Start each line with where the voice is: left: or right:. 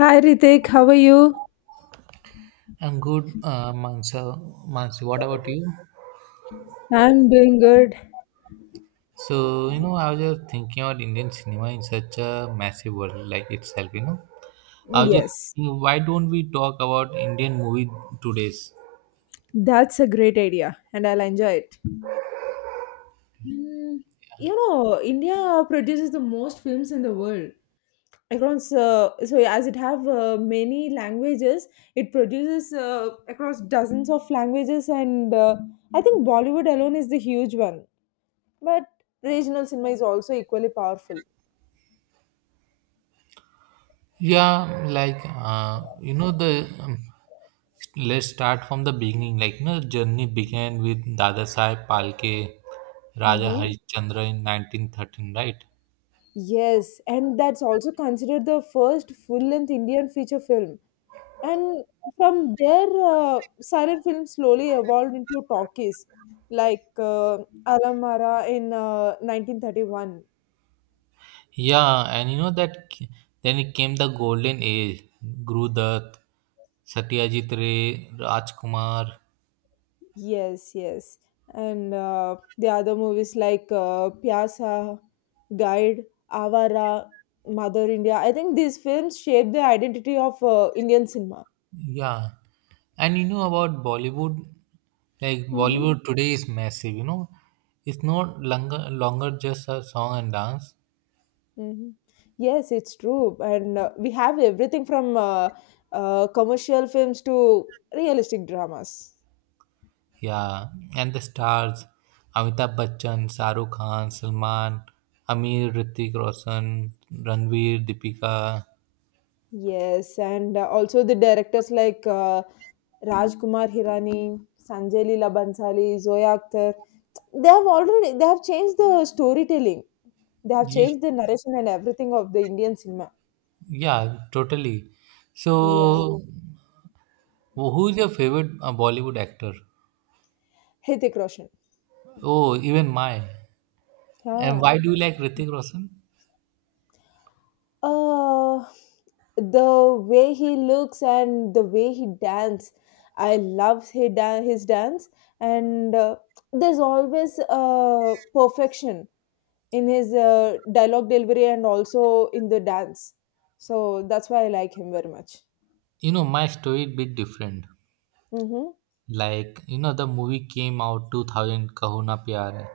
left: Hi Ritik, how are you?
right: I'm good, Mansa. Mansi, what about you?
left: I'm doing good.
right: So, I was just thinking about Indian cinema in such a massive world like itself. I was just
left: Yes,
right: thinking, why don't we talk about Indian movie today's?
left: that's a great idea and I'll enjoy it. Mm, you know, India produces the most films in the world. Across, so as it have many languages, it produces across dozens of languages and I think Bollywood alone is the huge one. But regional cinema is also equally powerful.
right: Yeah, like, you know, the let's start from the beginning. Like, the journey began with Dadasaheb Phalke, Raja
left: Hmm.
right: Harishchandra in 1913, right?
left: Yes, and that's also considered the first full-length Indian feature film. And from there, silent film slowly evolved into talkies, like Alamara in 1931.
right: Yeah, and then it came the golden age. Gurudat, Satyajit Ray, Rajkumar.
left: Yes, yes. And the other movies like Pyasa, Guide, Avara, Mother India. I think these films shaped the identity of Indian cinema.
right: Yeah. And you know about Bollywood, like
left: Hmm.
right: Bollywood today is massive. It's no longer just a song and dance.
left: Hmm. Yes, it's true. And we have everything from commercial films to realistic dramas.
right: Yeah. And the stars Amitabh Bachchan, Shahrukh Khan, Salman, Amir, Ritik Roshan, Ranveer, Deepika.
left: Yes, and also the directors like Rajkumar Hirani, Sanjay Leela Bhansali, Zoya Akhtar, they have changed the storytelling. They have
right: Yeah,
left: changed the narration and everything of the Indian cinema.
right: yeah, totally.
left: Yeah,
right: So who is your favorite Bollywood actor?
left: Hrithik Roshan.
right: Oh, even my. And
left: Yeah.
right: why do you like Hrithik Roshan?
left: Uh, the way he looks and the way he dance, I love his dance. And there's always perfection in his dialogue delivery and also in the dance. So that's why I like him very much.
right: My story a bit different.
left: Mm-hmm.
right: Like, the movie came out 2000, Kahuna Pyar Hai.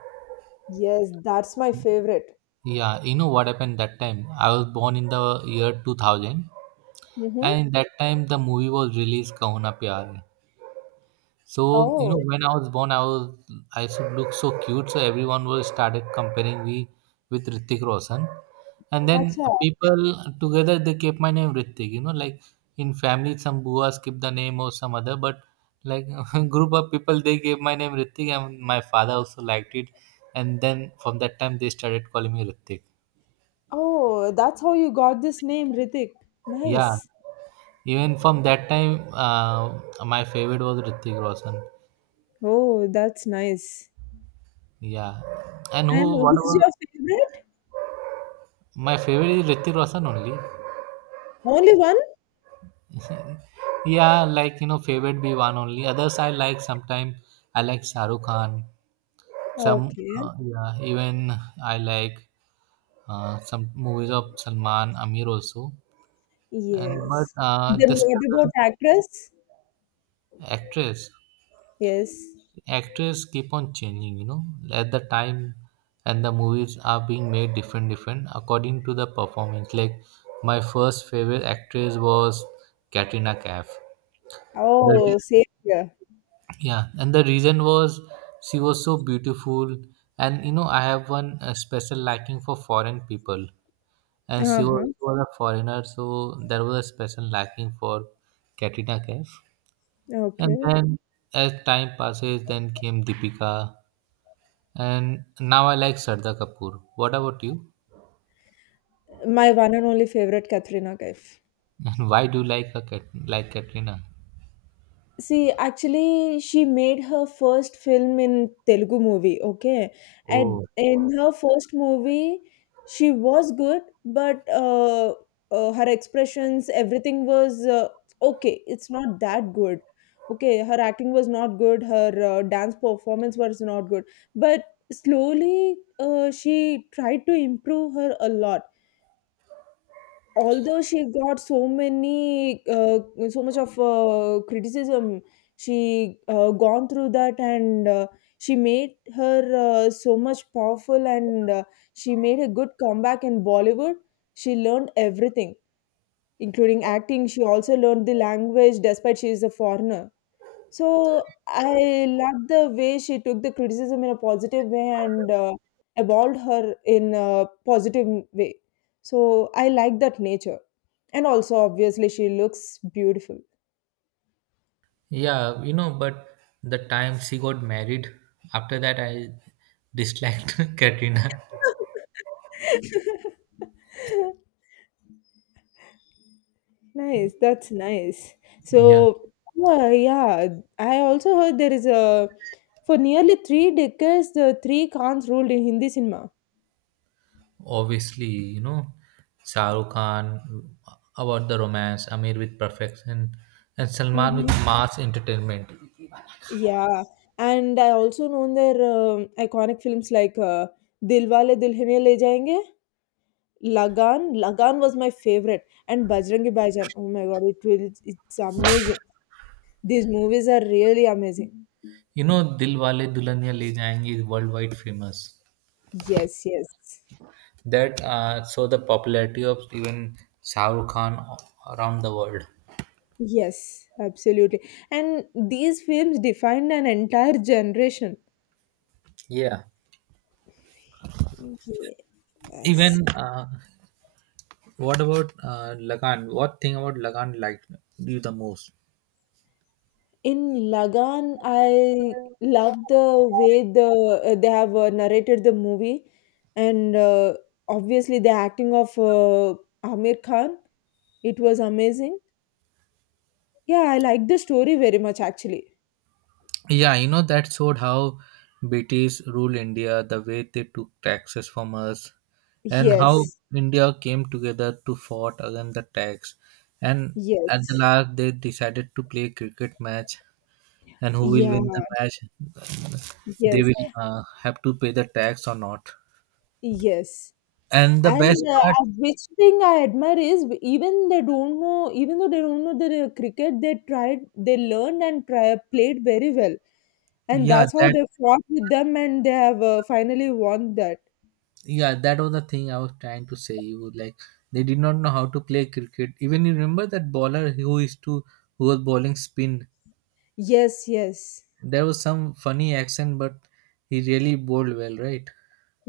left: Yes, that's my favorite.
right: Yeah, you know what happened that time? I was born in the year 2000,
left: Mm-hmm.
right: and that time the movie was released, Kahuna Pyar Hai. So
left: Oh,
right: when I was born, I used to look so cute. So everyone was started comparing me with Ritik Roshan, and then
left: acha.
right: people together they kept my name Ritik. Like in family, some buas keep the name or some other, but like group of people they gave my name Ritik, and my father also liked it, and then from that time they started calling me Ritik.
left: Oh, that's how you got this name, Ritik.
right: Yeah,
left: Nice.
right: even from that time, my favorite was Ritik Roshan.
left: Oh, that's nice.
right: Yeah, and
left: And
right: who, what,
left: who's
right: whatever.
left: your favorite?
right: My favorite is Ritik Roshan only.
left: Only one?
right: yeah, like favorite be one only. Others I like. Sometimes I like Shahrukh Khan. Some
left: Okay.
right: Yeah, even I like some movies of Salman, Amir also. And but
left: Yes.
right: the
left: Then
right: struggle
left: what about actress?
right: actress,
left: Yes.
right: actress keep on changing. At the time, and the movies are being made different, different according to the performance. Like my first favorite actress was Katrina Kaif. The
left: Oh, same here.
right: Yeah, and the reason was she was so beautiful, and you know I have one special liking for foreign people, and she was,
left: Uh-huh.
right: she was a foreigner, so there was a special liking for Katrina Kaif. And
left: Okay.
right: then as time passes, then came Deepika, and now I like Sharda Kapoor. What about you?
left: My one and only favorite, Katrina Kaif.
right: And why do you like Katrina?
left: See, actually, she made her first film in Telugu movie, okay? And
right: Oh,
left: in her first movie, she was good, but her expressions, everything was okay. It's not that good. Okay, her acting was not good, her dance performance was not good. But slowly, she tried to improve her a lot although she got so many so much of criticism she gone through that and she made her so much powerful and she made a good comeback in Bollywood. She learned everything including acting. She also learned the language despite she is a foreigner. So I loved the way she took the criticism in a positive way and evolved her in a positive way. So I like that nature. And also, obviously, she looks beautiful.
right: yeah, but the time she got married, after that I disliked Katrina.
left: Nice, that's nice.
right: Yeah.
left: So, well, yeah, I also heard there is a for nearly three decades the three Khans ruled in Hindi cinema.
right: Obviously you know Shah Rukh Khan, uh, about the romance, Amir with perfection, and Salman with
left: Mhm.
right: mass entertainment.
left: Yeah, and I also known their iconic films like Dilwale Dulhaniya Le Jayenge, Lagan. Lagan was my favorite, and Bajrangi Bhaijaan. Oh my God, it's amazing. These movies are really amazing.
right: You know Dilwale Wale Dulhaniya Le Jayenge is worldwide famous,
left: Yes, yes,
right: that show the popularity of even Shah Rukh Khan around the world.
left: yes, absolutely. And these films defined an entire generation.
right: Yeah,
left: Yes.
right: even what about Lagan? What thing about Lagan liked you the most?
left: In Lagan, I love the way they have narrated the movie, and obviously the acting of Amir Khan, it was amazing. Yeah, I like the story very much actually.
right: Yeah, that showed how British ruled India, the way they took taxes from us, and how
left: Yes,
right: India came together to fight against the tax. And at the
left: yes,
right: last, they decided to play cricket match, and who will
left: yeah,
right: win the match, they
left: yes,
right: will have to pay the tax or not.
left: yes.
right: And the best
left: And
right: part,
left: which thing I admire is even though they don't know the cricket, they tried, they learned and try, played very well. And
right: yeah,
left: that's how
right: that
left: they fought with them and they have finally won that.
right: yeah, that was the thing I was trying to say. You like, they did not know how to play cricket. Even you remember that bowler who is to who was bowling spin.
left: Yes, yes.
right: There was some funny accent, but he really bowled well, right?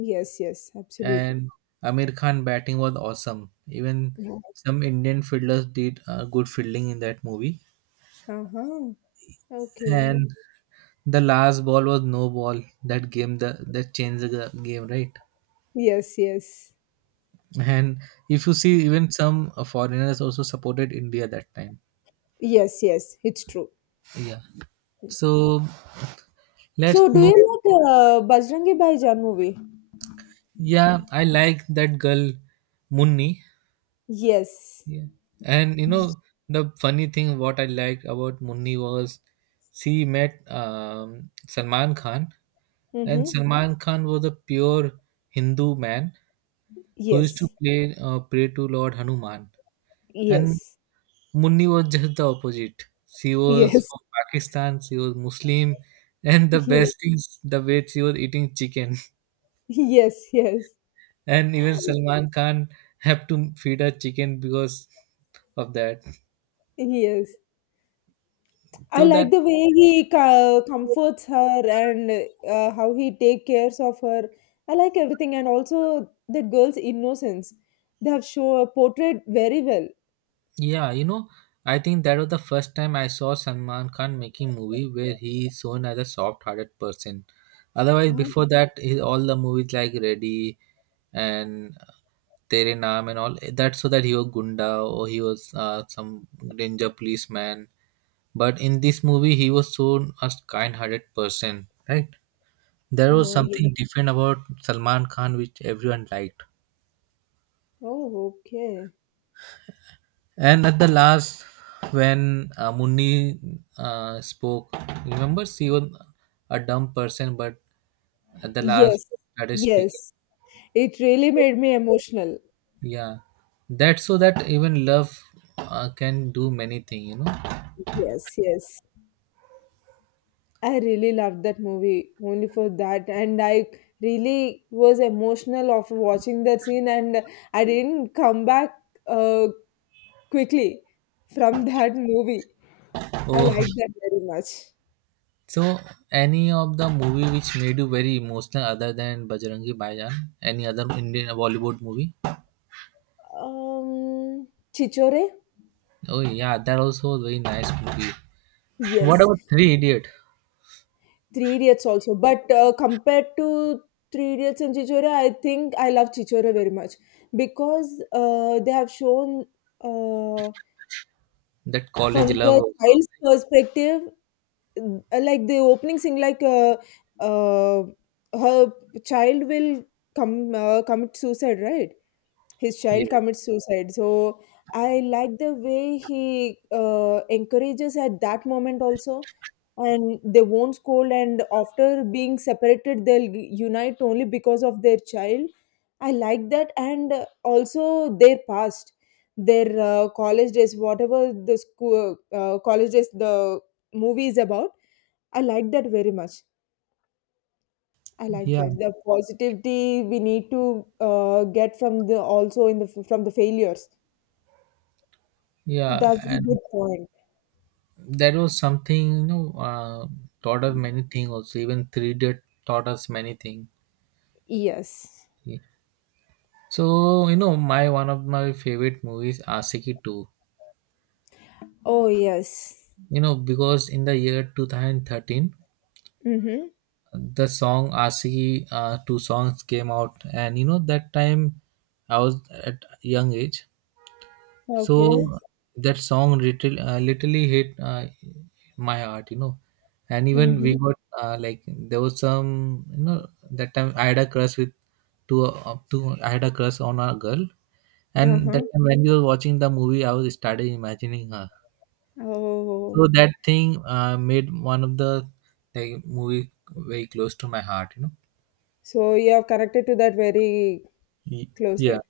left: Yes, yes, absolutely.
right: And Amir Khan batting was awesome. Even
left: Yeah.
right: some Indian fielders did good fielding in that movie.
left: Uh-huh. Okay.
right: And the last ball was no ball. That changed the game, right?
left: Yes, yes.
right: And if you see, even some foreigners also supported India that time.
left: Yes, yes, it's true.
right: Yeah. So
left: So
right: let's
left: do
right: move.
left: you like Bajrangi Bhaijaan movie?
right: Yeah, I like that girl, Munni.
left: Yes.
right: Yeah. And the funny thing what I liked about Munni was she met Salman Khan, and
left: Mm-hmm.
right: Salman Khan was a pure Hindu man who used to
left: Yes,
right: play pray to Lord Hanuman, and
left: yes,
right: Munni was just the opposite. She was
left: yes.
right: from Pakistan, she was Muslim, and the
left: Yes,
right: best is the way she was eating chicken,
left: yes, yes,
right: and even Salman Khan have to feed her chicken because of that.
left: yes. I
right: So that
left: like the way comforts her and how he take cares of her. I like everything and also that girl's innocence. They have show portrayed very well.
right: Yeah, I think that was the first time I saw Salman Khan making movie where he is shown as a soft-hearted person. Otherwise,
left: What?
right: before that, all the movies like Ready and Tere Naam and all that, so that he was gunda or he was some danger policeman. But in this movie, he was shown as kind-hearted person, right? There was
left: Oh, yeah.
right: something different about Salman Khan which everyone liked.
left: Oh, okay.
right: And at the last, when Munni spoke, remember she was a dumb person, but at the last
left: Yes,
right: that is speaking.
left: yes. It really made me emotional.
right: Yeah, that's so that even love can do many things.
left: Yes, yes. I really loved that movie only for that, and I really was emotional of watching that scene, and I didn't come back. Uh, Quickly from that movie. I
right: Oh,
left: like that very much.
right: so any of the movie which made you very emotional other than Bajrangi Bhaijaan? Any other Indian Bollywood movie?
left: Um, Chichore?
right: Oh yeah, that also was very nice movie. What
left: Yes.
right: about Three Idiot?
left: Three Idiots also. But compared to Three Idiots and Chichore, I think I love Chichore very much because they have shown uh,
right: That
left: from
right: college love
left: the
right: also.
left: child's perspective, like the opening scene, like uh, her child will come commit suicide, right? His child
right: Yeah.
left: commits suicide. So I like the way he encourages at that moment also, and they won't scold, and after being separated they'll unite only because of their child. I like that. And also their past, their college days, whatever, the school college days the movie is about, I like that very much. I like
right: Yeah.
left: that the positivity we need to get from the also in the from the failures.
right: Yeah,
left: That's a
right: and
left: good point.
right: that was something, taught us many things also. Even 3D taught us many things.
left: Yes.
right: So, you know, my one of my favorite movies, Asiki 2.
left: Oh, yes.
right: Because in the year 2013,
left: Mm-hmm.
right: the song Asiki, two songs came out. And, that time I was at young age. So
left: Okay.
right: that song literally hit my heart. And even we
left: Mm-hmm.
right: got like there was some, that time I had a crush on a girl, and that
left: Uh-huh.
right: time when we were watching the movie, I was started imagining her.
left: Oh,
right: So that thing made one of the like movie very close to my heart.
left: so you have connected to that very
right: Y- Yeah.
left: closely.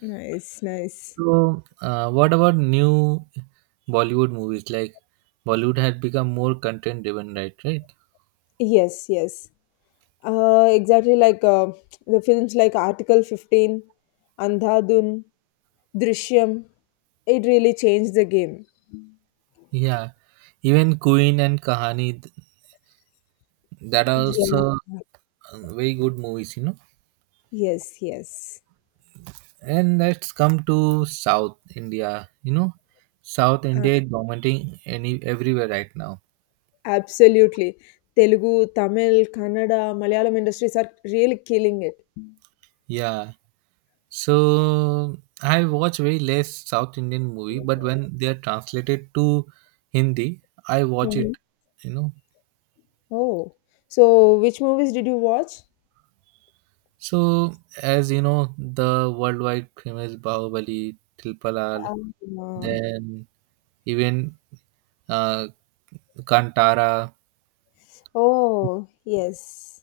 left: Nice, nice.
right: So, what about new Bollywood movies? Like Bollywood had become more content driven, right? Right.
left: Yes, yes. Exactly like the films like Article 15, Andhadun, Drishyam. It really changed the game.
right: Yeah, even Queen and Kahani, that are
left: Yeah.
right: also very good movies.
left: Yes, yes.
right: And let's come to South India. South India is dominating any everywhere right now.
left: Absolutely. Telugu, Tamil, Kannada, Malayalam industries are really killing it.
right: Yeah. So I watch very less South Indian movie, but when they are translated to Hindi, I watch it,
left: Mhm.
right: you know.
left: Oh, so which movies did you watch?
right: So, as you know, the worldwide famous Bahubali, Triple R,
left: Um, uh,
right: then even uh, Kantara,
left: oh, yes.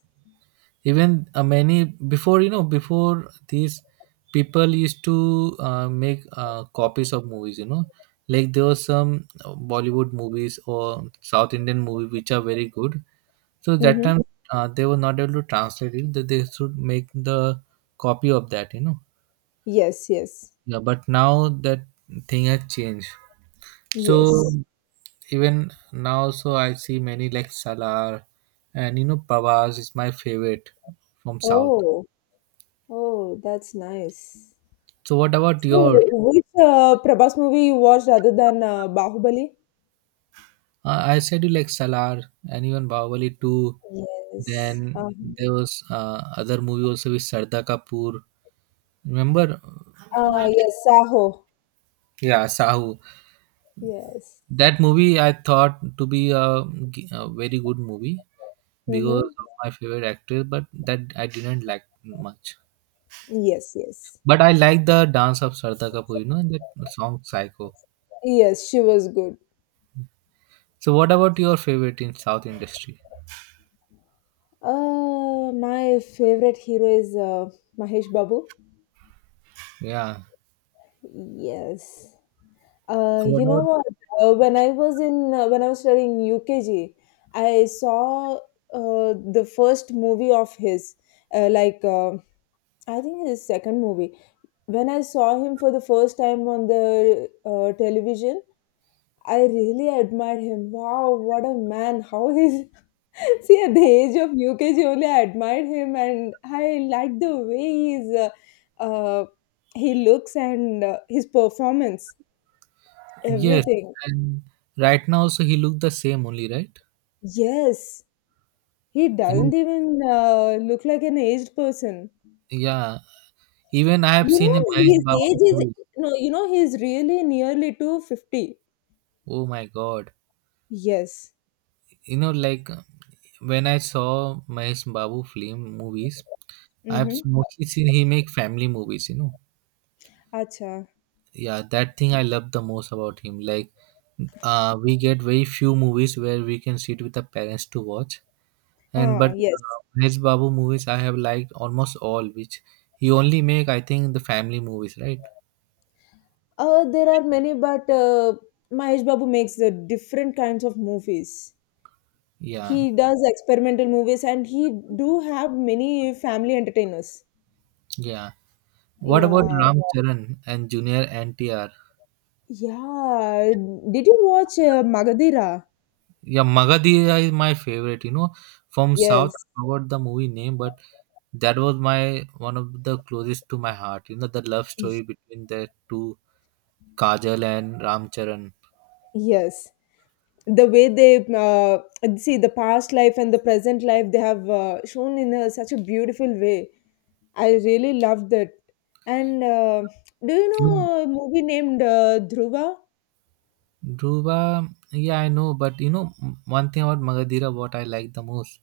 right: even many before before these people used to make copies of movies. Like there were some Bollywood movies or South Indian movie which are very good. So that
left: Mm-hmm.
right: time they were not able to translate it. That they should make the copy of that.
left: Yes, yes,
right: Yeah, but now that thing has changed. So
left: yes.
right: even now, so I see many like Salar, and Pavas is my favorite from South.
left: Oh, oh, that's nice.
right: So what about
left: So,
right: your?
left: which Prabhas movie you watched other than Bahubali?
right: I said you like Salar and even Bahubali 2.
left: Yes.
right: Then there was other movie also with Sardar Kapoor. Remember?
left: Yes, Saho.
right: Yeah, Sahu.
left: Yes.
right: That movie I thought to be a very good movie because
left: Mm-hmm.
right: of my favorite actor, but that I didn't like much.
left: Yes, yes.
right: But I like the dance of Sardar Kapoor, and that song Psycho.
left: Yes, she was good.
right: So, what about your favorite in South industry?
left: My favorite hero is Mahesh Babu.
right: Yeah.
left: Yes.
right: What
left: You know
right: about
left: what? When I was studying UKG, I saw the first movie of his, uh, like uh, I think his second movie. When I saw him for the first time on the television, I really admired him. Wow, what a man! How is See, at the age of UKG only, I admired him, and I liked the way uh, he looks and his performance,
right: yes?
left: everything.
right: And right now, also he look the same only, right?
left: Yes, he
right: He,
left: doesn't even look like an aged person.
right: yeah. Even I have
left: You
right: seen him
left: know,
right: Mahesh
left: his
right: Babu
left: age is
right: movies.
left: no. You know, he's really nearly to 50.
right: Oh my God!
left: Yes.
right: Like when I saw Mahesh Babu film movies, I've
left: Mm-hmm.
right: mostly seen he make family movies.
left: Acha.
right: Yeah, that thing I love the most about him. Like, we get very few movies where we can sit with the parents to watch. And
left: Ah,
right: but
left: yes.
right: Mahesh Babu movies I have liked almost all, which he only make I think the family movies, right?
left: There are many, but Mahesh Babu makes the different kinds of movies.
right: Yeah,
left: He does experimental movies and he do have many family entertainers.
right: yeah. What about
left: Yeah.
right: Ram Charan and Junior NTR?
left: Yeah. Did you watch Magadira?
right: Yeah, Magadira is my favorite. From South,
left: Yes.
right: I forgot the movie name, but that was my one of the closest to my heart. The love story between the two Kajal and Ram Charan.
left: Yes. The way they see the past life and the present life they have shown in a, such a beautiful way. I really loved that. And do you
right: In
left: know a movie named Dhruva?
right: Dhruva, yeah, I know, but one thing about Magadira, what I like the most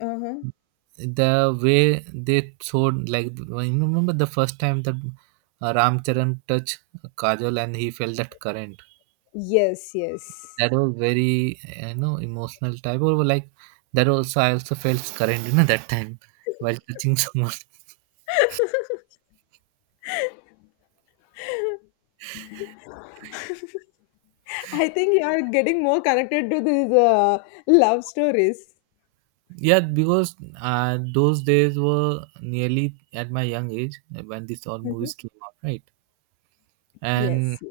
left: Uh-huh.
right: the way they showed like when you remember the first time that Ram Charan touched Kajol and he felt that current,
left: Yes, yes.
right: that was very emotional type or like that also I also felt current that time while touching someone.
left: I think you are getting more connected to these love stories.
right: Yeah, because those days were nearly at my young age when these all
left: Mhm.
right: movies came out, right? And
left: Yes.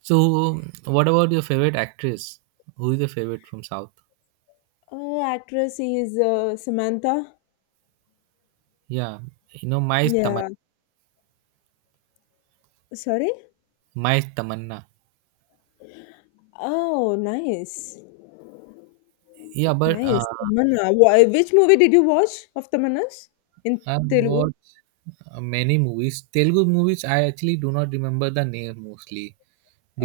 right: so what about your favorite actress? Who is your favorite from South?
left: Oh, actress is Samantha.
right: Yeah, my Tamanna.
left: Yeah. Sorry?
right: My Tamanna.
left: Oh, nice.
right: Yeah, but
left: Nice. Tamanna. Which movie did you watch of Tamanna's in
right: I've
left: Telugu?
right: watched many movies. Telugu movies, I actually do not remember the name mostly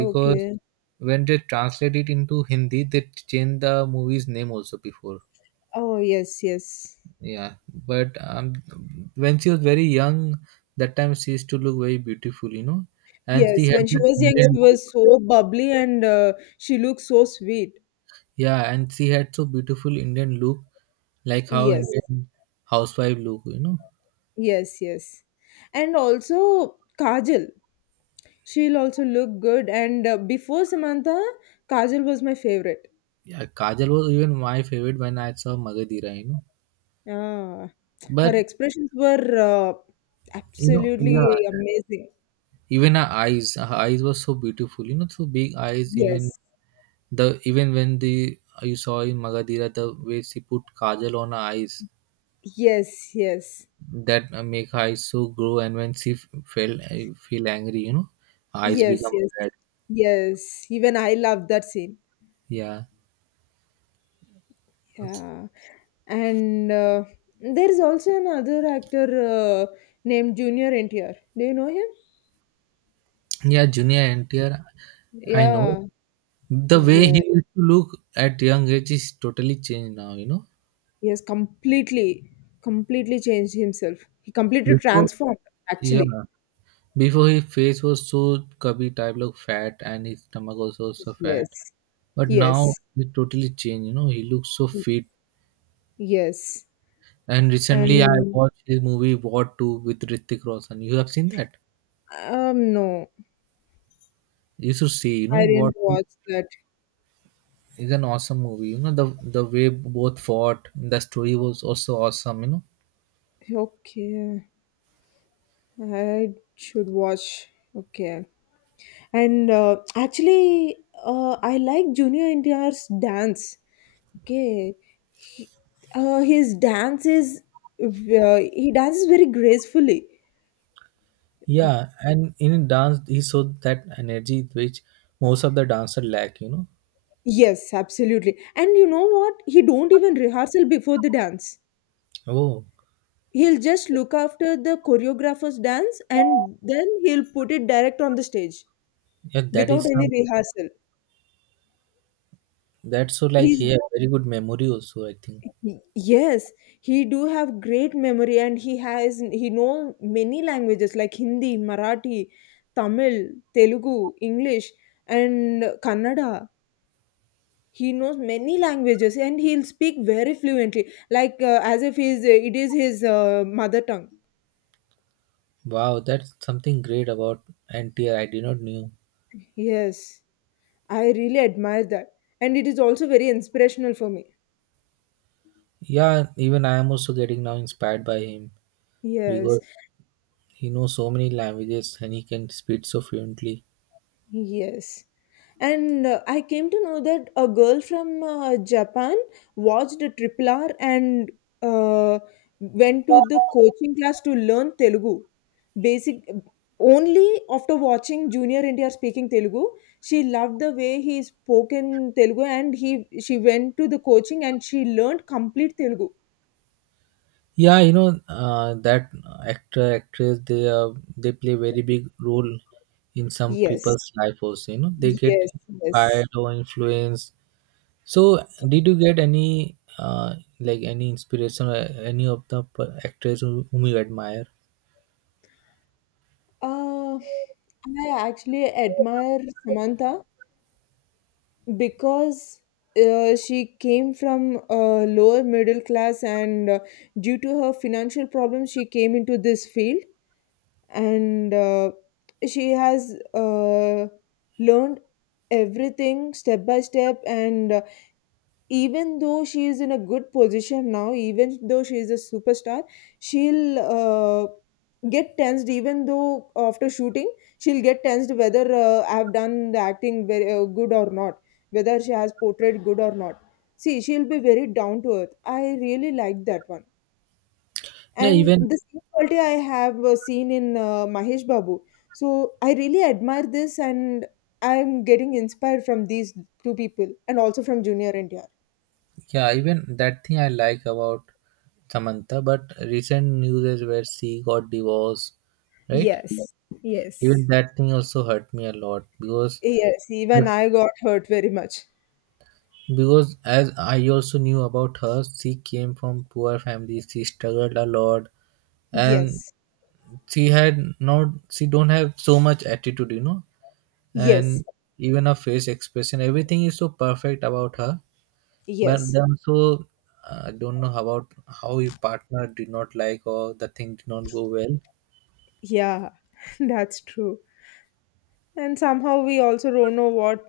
right: because when they translate it into Hindi, they change the movie's name also before.
left: Oh, yes, yes.
right: Yeah, but when she was very young, that time she used to look very beautiful, you know, and she
left: Yes,
right: had
left: when she
right: that
left: was young,
right: Indian
left: she
right: look.
left: was so bubbly and she looked so sweet.
right: Yeah, and she had so beautiful Indian look, like how
left: Yes,
right: Indian housewife look, you know.
left: yes, yes. And also Kajal. She'll also look good. And before Samantha, Kajal was my favorite.
right: Yeah, Kajal was even my favorite when I saw Magadira, you know.
left: Ah, her
right: But
left: expressions were
right: you know, yeah,
left: absolutely amazing.
right: even her eyes, her eyes were so beautiful, you know, so big eyes, even
left: Yes,
right: the even when the you saw in Magadira the way she put kajal on her eyes,
left: yes, yes,
right: that make her eyes so grow, and when she felt I feel angry, you know, her eyes
left: yes,
right: become
left: yes,
right: red.
left: yes. Even I love that scene.
right: Yeah,
left: Yeah, and there is also another actor uh, named Junior NTR. Do you know him?
right: yeah, junior NTR, I know,
left: Yeah.
right: the way he
left: Yes.
right: used to look at young age is totally changed now, you know.
left: He has completely, completely changed himself. He completely
right: before
left: transformed, actually.
right: yeah before his face was so chubby type like fat, and his stomach also so fat.
left: Yes.
right: But now
left: Yes.
right: he totally changed, you know, he looks so fit.
left: Yes.
right: And recently I
left: And
right: watched his movie What 2 with Ritik Roshan. You have seen that?
left: um, no,
right: You should see, you know,
left: I didn't
right: What 2
left: watch that.
right: is an awesome movie. You know, the way both fought, the story was also awesome, you know.
left: Okay. I should watch. Okay. And actually I like Junior India's dance. Okay. He, his dance is he dances very gracefully.
right: Yeah, and in dance he showed that energy which most of the dancer lack, you know.
left: Yes, absolutely. And you know what? He don't even rehearsal before the dance.
right: Oh,
left: He'll just look after the choreographer's dance and then he'll put it direct on the stage
right: yeah, that
left: without
right: is
left: any
right: some
left: rehearsal.
right: that's so like
left: He's
right: he had very good memory also, I think.
left: yes, he do have great memory and he know many languages like Hindi, Marathi, Tamil, Telugu, English and Kannada. He knows many languages and he'll speak very fluently, like as if he's, it is his mother tongue.
right: Wow, that's something great about NTR. I did not knew.
left: Yes, I really admire that. And it is also very inspirational for me.
right: Yeah, even I am also getting now inspired by him
left: Yes,
right: because he knows so many languages and he can speak so fluently.
left: yes. And I came to know that a girl from Japan watched a triple R and uh, went to the coaching class to learn Telugu. Basic only after watching Junior India speaking Telugu, she loved the way he spoke in Telugu, and he she went to the coaching and she learned complete Telugu.
right: Yeah, you know, that actor actress, they play very big role in some
left: Yes,
right: people's life also. You know, they get
left: yes, yes.
right: inspired or influenced. So did you get any, like any inspiration or any of the actors whom you admire?
left: Uh, I actually admire Samantha because she came from lower middle class, and due to her financial problems, she came into this field, and she has learned everything step by step, and even though she is in a good position now, even though she is a superstar, she'll get tensed. Even though after shooting, she'll get tensed whether I have done the acting very good or not, whether she has portrayed good or not. See, she'll be very down to earth. I really like that one,
right: Yeah,
left: and
right: even.
left: the same quality I have seen in Mahesh Babu. So I really admire this, and I'm getting inspired from these two people, and also from Junior India.
right: Yeah, even that thing I like about Samantha, but recent news is where she got divorced, right?
left: Yes.
right: Even
left: Yes.
right: that thing also hurt me a lot, because
left: Yes, even I got hurt very much.
right: as I also knew about her, she came from poor family, she struggled a lot, and
left: Yes.
right: she had not she don't have so much attitude, you know,
left: Yes.
right: and even her face expression, everything is so perfect about her. But
left: Yes.
right: then also, I don't know about how your partner did not like or the thing did not go well.
left: Yeah. That's true. And somehow we also don't know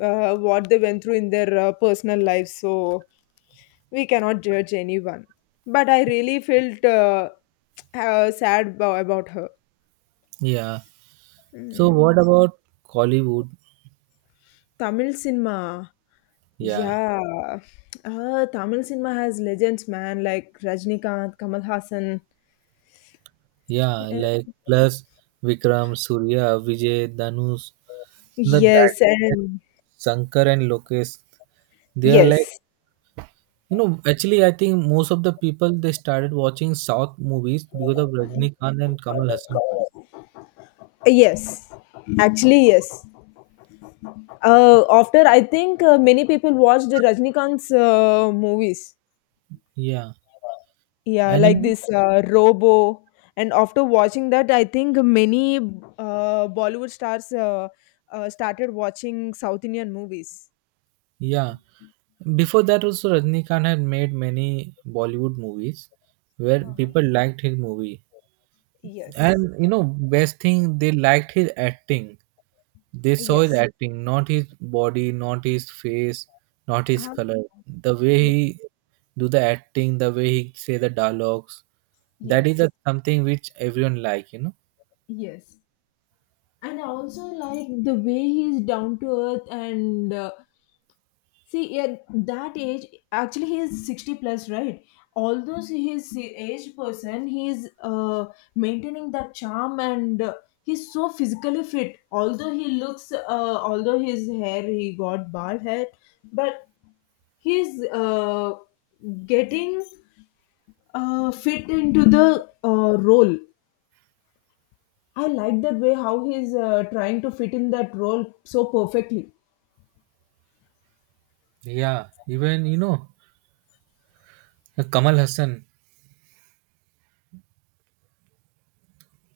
left: what they went through in their personal lives, so we cannot judge anyone. But I really felt sad about her.
right: Yeah. So what
left: Mm.
right: about Kollywood?
left: Tamil cinema.
right: Yeah.
left: Yeah. Tamil cinema has legends, man, like Rajnikanth, Kamal Hassan.
right: Yeah. Like plus Vikram, Surya, Vijay, Dhanush, the that
left: Yes,
right: that
left: and
right: Shankar and Lokesh. They are like,
left: yes,
right: you know. Actually, I think most of the people, they started watching South movies because of Rajnikanth and Kamal Hassan.
left: yes, actually, yes. After I think many people watched Rajnikant's movies,
right: Yeah.
left: yeah,
right: And you
left: like
right: know.
left: this Robo. And after watching that, I think many Bollywood stars started watching South Indian movies.
right: Yeah. Before that also Rajnikant had made many Bollywood movies where
left: Uh-huh.
right: people liked his movie.
left: Yes,
right: And you know, best thing they liked his acting. They saw his
left: yes,
right: acting, not his body, not his face, not his
left: Uh,
right: color. The way
left: ye-
right: he do the acting, the way he say the dialogues, that is
left: yes,
right: a, something which everyone like, you know.
left: yes. And I also like the way he's down to earth and see, at that age, actually, he is 60 plus, right? Although he is a aged person, he is maintaining that charm and he's so physically fit. Although he looks, although his hair, he got bald hair, but he's getting fit into the role. I like that way how he's trying to fit in that role so perfectly.
right: Yeah, even you know Kamal Hassan,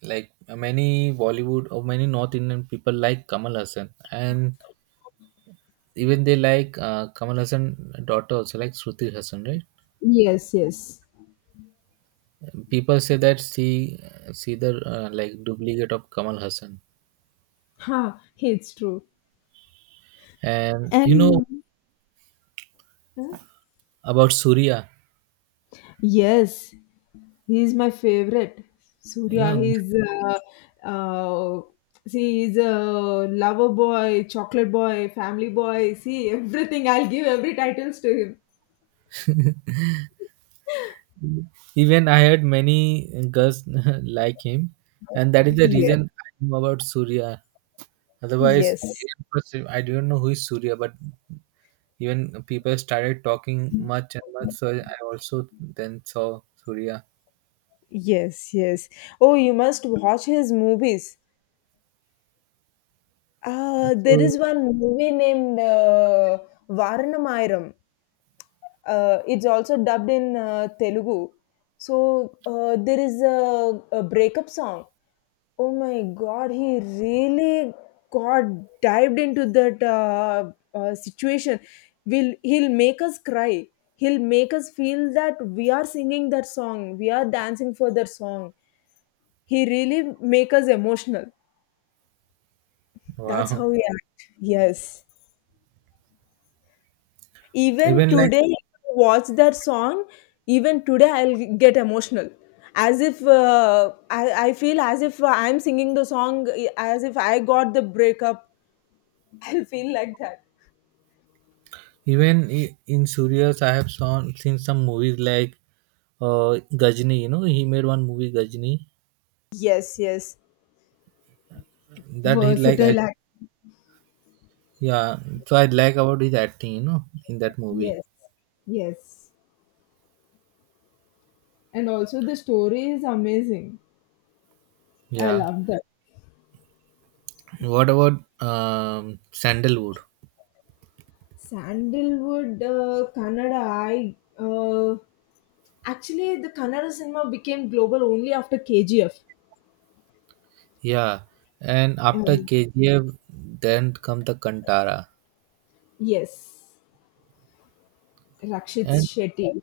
right: like many Bollywood or many North Indian people like Kamal Hassan, and even they like Kamal Hassan daughter also, like Shruti Hassan, right?
left: Yes, yes.
right: People say that she the, like duplicate of Kamal Hassan,
left: Ha, it's true.
right: and you know
left: And Hmm?
right: about Surya,
left: Yes, he is my favorite.
right: you
left: Surya,
right: know,
left: he's see, he's a lover boy, chocolate boy, family boy. See, everything. I'll give every titles to him.
right: even I had many girls like him, and that is the
left: Yes,
right: reason I know about Surya. Otherwise,
left: yes,
right: at first I didn't know who is Surya, but. Even people started talking much and much. So I also then saw Surya.
left: yes, yes. Oh, you must watch his movies. There
right: So
left: is one movie named Varanamayiram. It's also dubbed in Telugu. So there is a breakup song. Oh my God, he really got dived into that situation. Will he'll make us cry? He'll make us feel that we are singing that song, we are dancing for that song. He really make us emotional. That's
right: wow.
left: how we act. Yes. Even
right: Even like
left: today, if I watch that song, even today I'll get emotional. As if I feel as if I'm singing the song, eh, as if I got the breakup. I'll feel like that.
right: even in Surya's, I have saw seen some movies like Gajni. You know, he made one movie Gajni
left: Yes, yes.
right: that he like. I,
left: Versatile act.
right: yeah. So I like about his acting. You know, in that movie.
left: Yes. Yes. And also the story is amazing. I
right: Yeah.
left: love that.
right: What about Sandalwood?
left: Sandalwood, Kannada, I. Uh, Actually, the Kannada cinema became global only after KGF.
right: Yeah. And after KGF, then come the Kantara.
left: Yes, Rakshit
right: And
left: Shetty.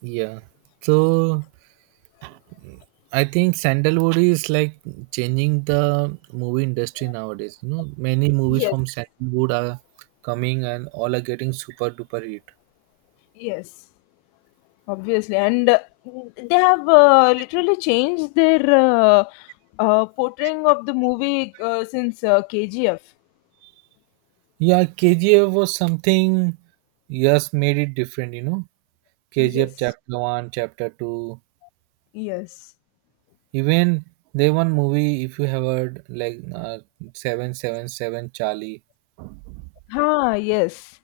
right: yeah. So I think sandalwood is like changing the movie industry nowadays. You know, many movies
left: Yes,
right: from sandalwood are coming and all are getting super duper hit.
left: yes, obviously, and they have literally changed their portraying of the movie since KGF.
right: Yeah, KGF was something, yes, made it different, you know. KGF
left: Yes,
right: chapter one, chapter two.
left: yes,
right: Even they one movie if you have heard like, seven seven seven Charlie.
left: ha, yes,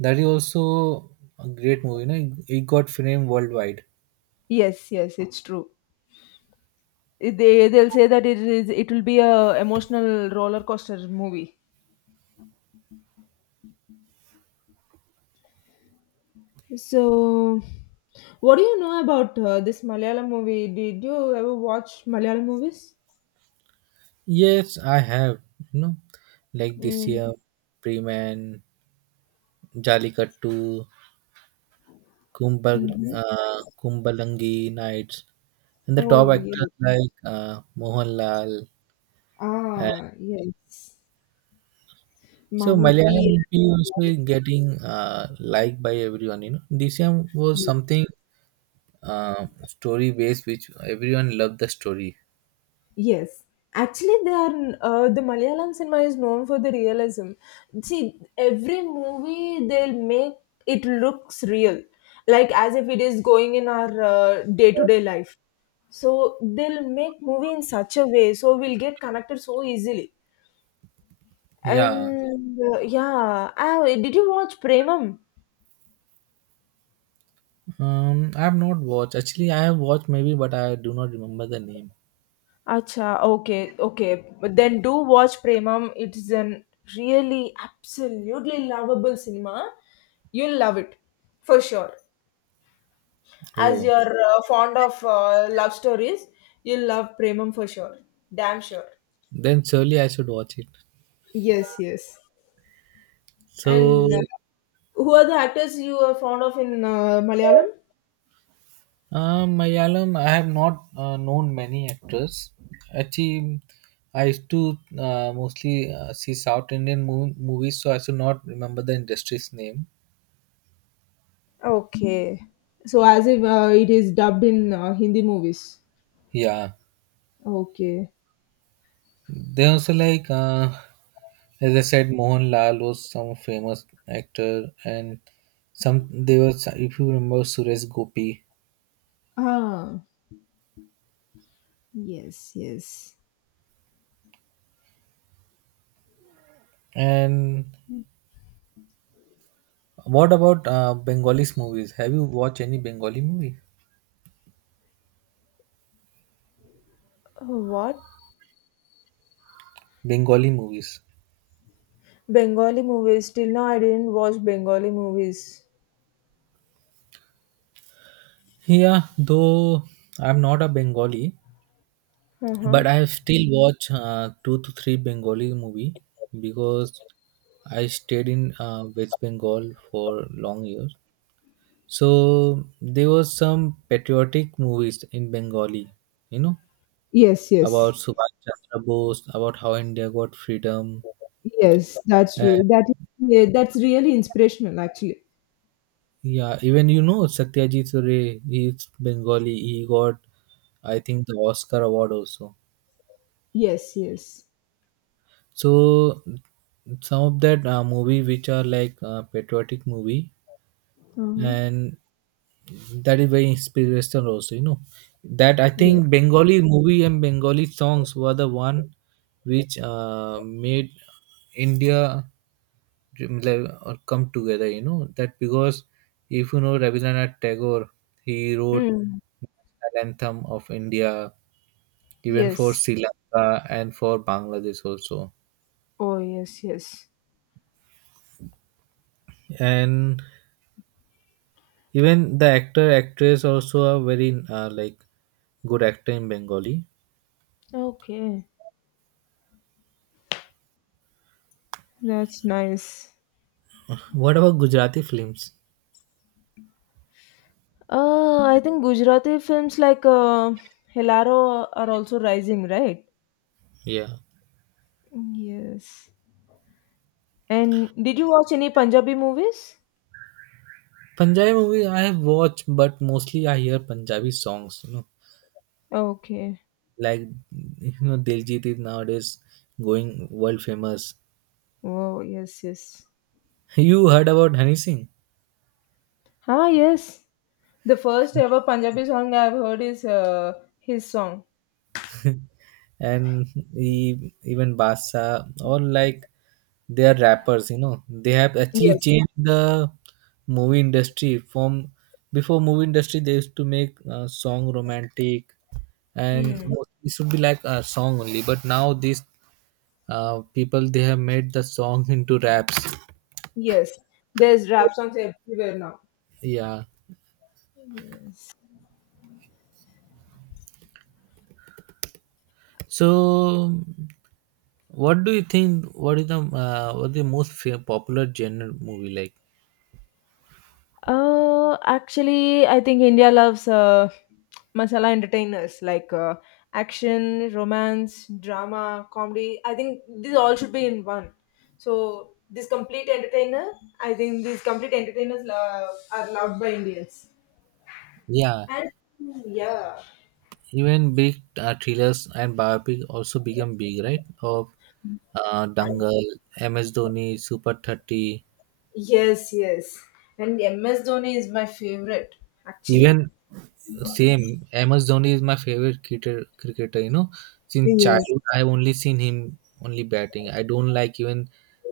right: That is also a great movie, you know. It got framed worldwide.
left: yes, yes. It's true. They'll say that it will be a emotional roller coaster movie. So, what do you know about this Malayalam movie? Did you ever watch Malayalam movies?
right: Yes, I have. You know, like this
left: Mm.
right: year, Freeman, Jallikattu,
left: Hmm. Yeah.
right: Kumbalangi Nights, and the top
left: Oh, yeah.
right: actors like, Mohanlal. And
left: Ah, yes.
right: so Malayalam
left: Mammootty.
right: movie also
left: And
right: is getting liked by everyone. You know, this year was something, story based, which everyone loved the story.
left: yes. Actually, they are the Malayalam cinema is known for the realism. See, every movie they'll make it looks real, like as if it is going in our day-to-day life. So they'll make movie in such a way so we'll get connected so easily.
right: Yeah,
left: And yeah, ah, did you watch Premam?
right: I have not watched. Actually, I have watched maybe, but I do not remember the name.
left: Acha, okay, okay. But then do watch Premam. It is an really absolutely lovable cinema. You'll love it for sure. As
right: Oh,
left: you're fond of love stories, you'll love Premam for sure. Damn sure.
right: then surely I should watch it.
left: Yes, yes. And
right: So,
left: who are the actors you are fond of in Malayalam?
right: Malayalam, I have not, known many actors. Actually, I used to, mostly see South Indian movies, so I should not remember the industry's name.
left: Okay. So as if it is dubbed in Hindi movies.
right: Yeah,
left: Okay.
right: they also like, as I said, Mohanlal was some famous actor, and some they were. If you remember Suresh Gopi.
left: Ah, yes, yes.
right: And what about Bengalis movies? Have you watched any Bengali movie?
left: What?
right: Bengali movies.
left: Bengali movies. Till now, I didn't watch Bengali movies.
right: Yeah, though I'm not a Bengali,
left: Uh-huh.
right: but I still watch two to three Bengali movie because I stayed in West Bengal for long years. So there was some patriotic movies in Bengali, you know,
left: Yes, yes,
right: about Subhash Chandra Bose, about how India got freedom.
left: yes. That's
right: Uh,
left: true. That Yeah, that's really inspirational, actually.
right: yeah, even you know Satyajit Ray, he's Bengali. He got, I think, the Oscar award also.
left: Yes, yes,
right: So some of that movie which are like, patriotic movie,
left: uh-huh,
right: and that is very inspirational also, you know, that I
left: yes.
right: think Bengali movie and Bengali songs were the one which, made India like, come together, you know that, because if you know Rabindranath Tagore, he wrote
left: Mm.
right: national anthem of India, even for
left: Yes.
right: Sri Lanka and for Bangladesh also.
left: Oh, yes, yes.
right: And even the actor actress also are very, like good actor in Bengali.
left: Okay. That's nice.
right: What about Gujarati films?
left: I think Gujarati films like Helaro are also rising, right?
right: Yeah.
left: Yes. And did you watch any Punjabi movies?
right: Punjabi movie I have watched, but mostly I hear Punjabi songs, you know.
left: Okay.
right: Like, you know, Diljit is nowadays going world famous.
left: Wow. Yes, yes.
right: You heard about Honey Singh?
left: Ah, yes. The first ever Punjabi song I've heard is his song.
right: And even Basa, all like their rappers, you know, they have actually
left: Yes.
right: changed the movie industry from before. Movie industry they used to make, song romantic, and
left: Mm.
right: it should be like a song only, but now these, people, they have made the song into raps.
left: Yes. There's rap songs everywhere now.
right: Yeah.
left: Yes.
right: So what do you think, what is the, what is the most popular genre movie like?
left: Actually, I think India loves masala entertainers like action, romance, drama, comedy. I think these all should be in one. So this complete entertainer, I think these complete entertainers are loved by Indians.
right: Yeah.
left: And yeah,
right: Even big, thrillers and biopic also become big, right? Of,
left: I
right: Dangal, MS Dhoni, Super 30.
left: yes, yes. And MS Dhoni is my favorite,
right: Even
left: actually.
right: same, MS Dhoni is my favorite cricketer, you know. Since
left: Yes.
right: childhood, I've only seen him only batting. I don't like even,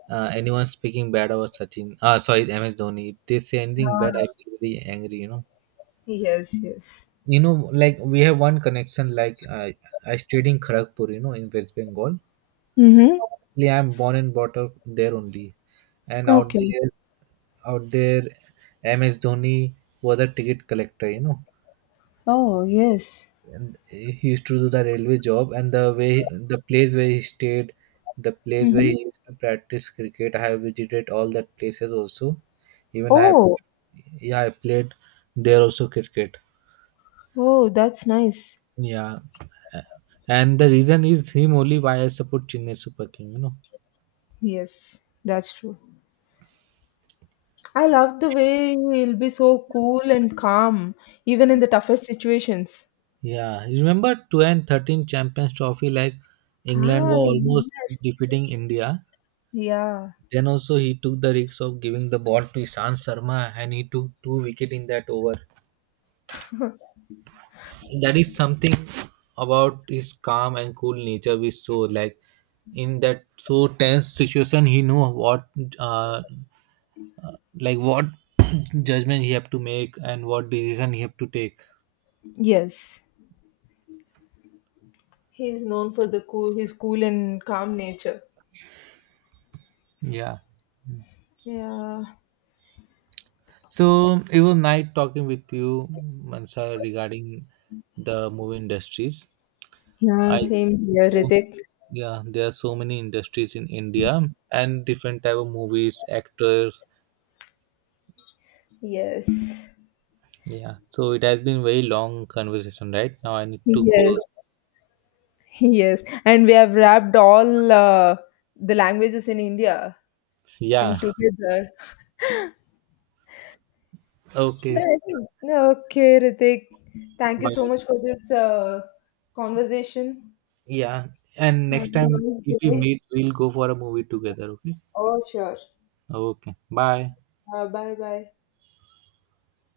right: anyone speaking bad about Sachin. Ah, sorry, MS Dhoni. If they say anything bad, I feel very angry, you know.
left: Yes, yes.
right: You know, like we have one connection, like, I studied in Kharagpur, you know, in West Bengal.
left: Mm-hmm.
right: Actually, I'm born and brought up there only, and
left: Okay.
right: out there, MS Dhoni was a ticket collector. You know,
left: Oh, yes.
right: and he used to do the railway job, and the way the place where he stayed, the place where
left: Mm-hmm.
right: he used to practice cricket. I have visited all that places also. Even I,
left: Oh,
right: yeah, I played there also cricket.
left: oh, that's nice.
right: Yeah, and the reason is him only why I support Chennai Super King. You know.
left: Yes. That's true. I love the way he'll be so cool and calm, even in the toughest situations.
right: Yeah, you remember 2013 Champions Trophy, like England were
left: Ah,
right: almost
left: yes.
right: defeating India.
left: Yeah.
right: Then also he took the risk of giving the ball to Ishan Sharma, and he took two wicket in that over. That is something about his calm and cool nature. We saw like in that so tense situation, he knew what, uh, uh, like what judgment he have to make and what decision he have to take.
left: Yes. He is known for his cool and calm nature.
right: Yeah.
left: Yeah.
right: So it was nice talking with you, Mansa, regarding the movie industries.
left: Yeah,
right: I,
left: same here, Ritik.
right: yeah, there are so many industries in India and different type of movies, actors.
left: Yes,
right: Yeah, so it has been very long conversation, right? Now I need to go.
left: yes, yes. And we have wrapped all the languages in India in
right: Yeah,
left: together.
right: okay,
left: Man, okay, Ritik. Thank you so
right: bye.
left: much for this conversation.
right: Yeah, and
left: Have
right: next
left: a
right: time
left: nice
right: if we
left: day.
right: meet, we'll go for a movie together. Okay,
left: Oh, sure.
right: okay, bye.
left: Bye bye.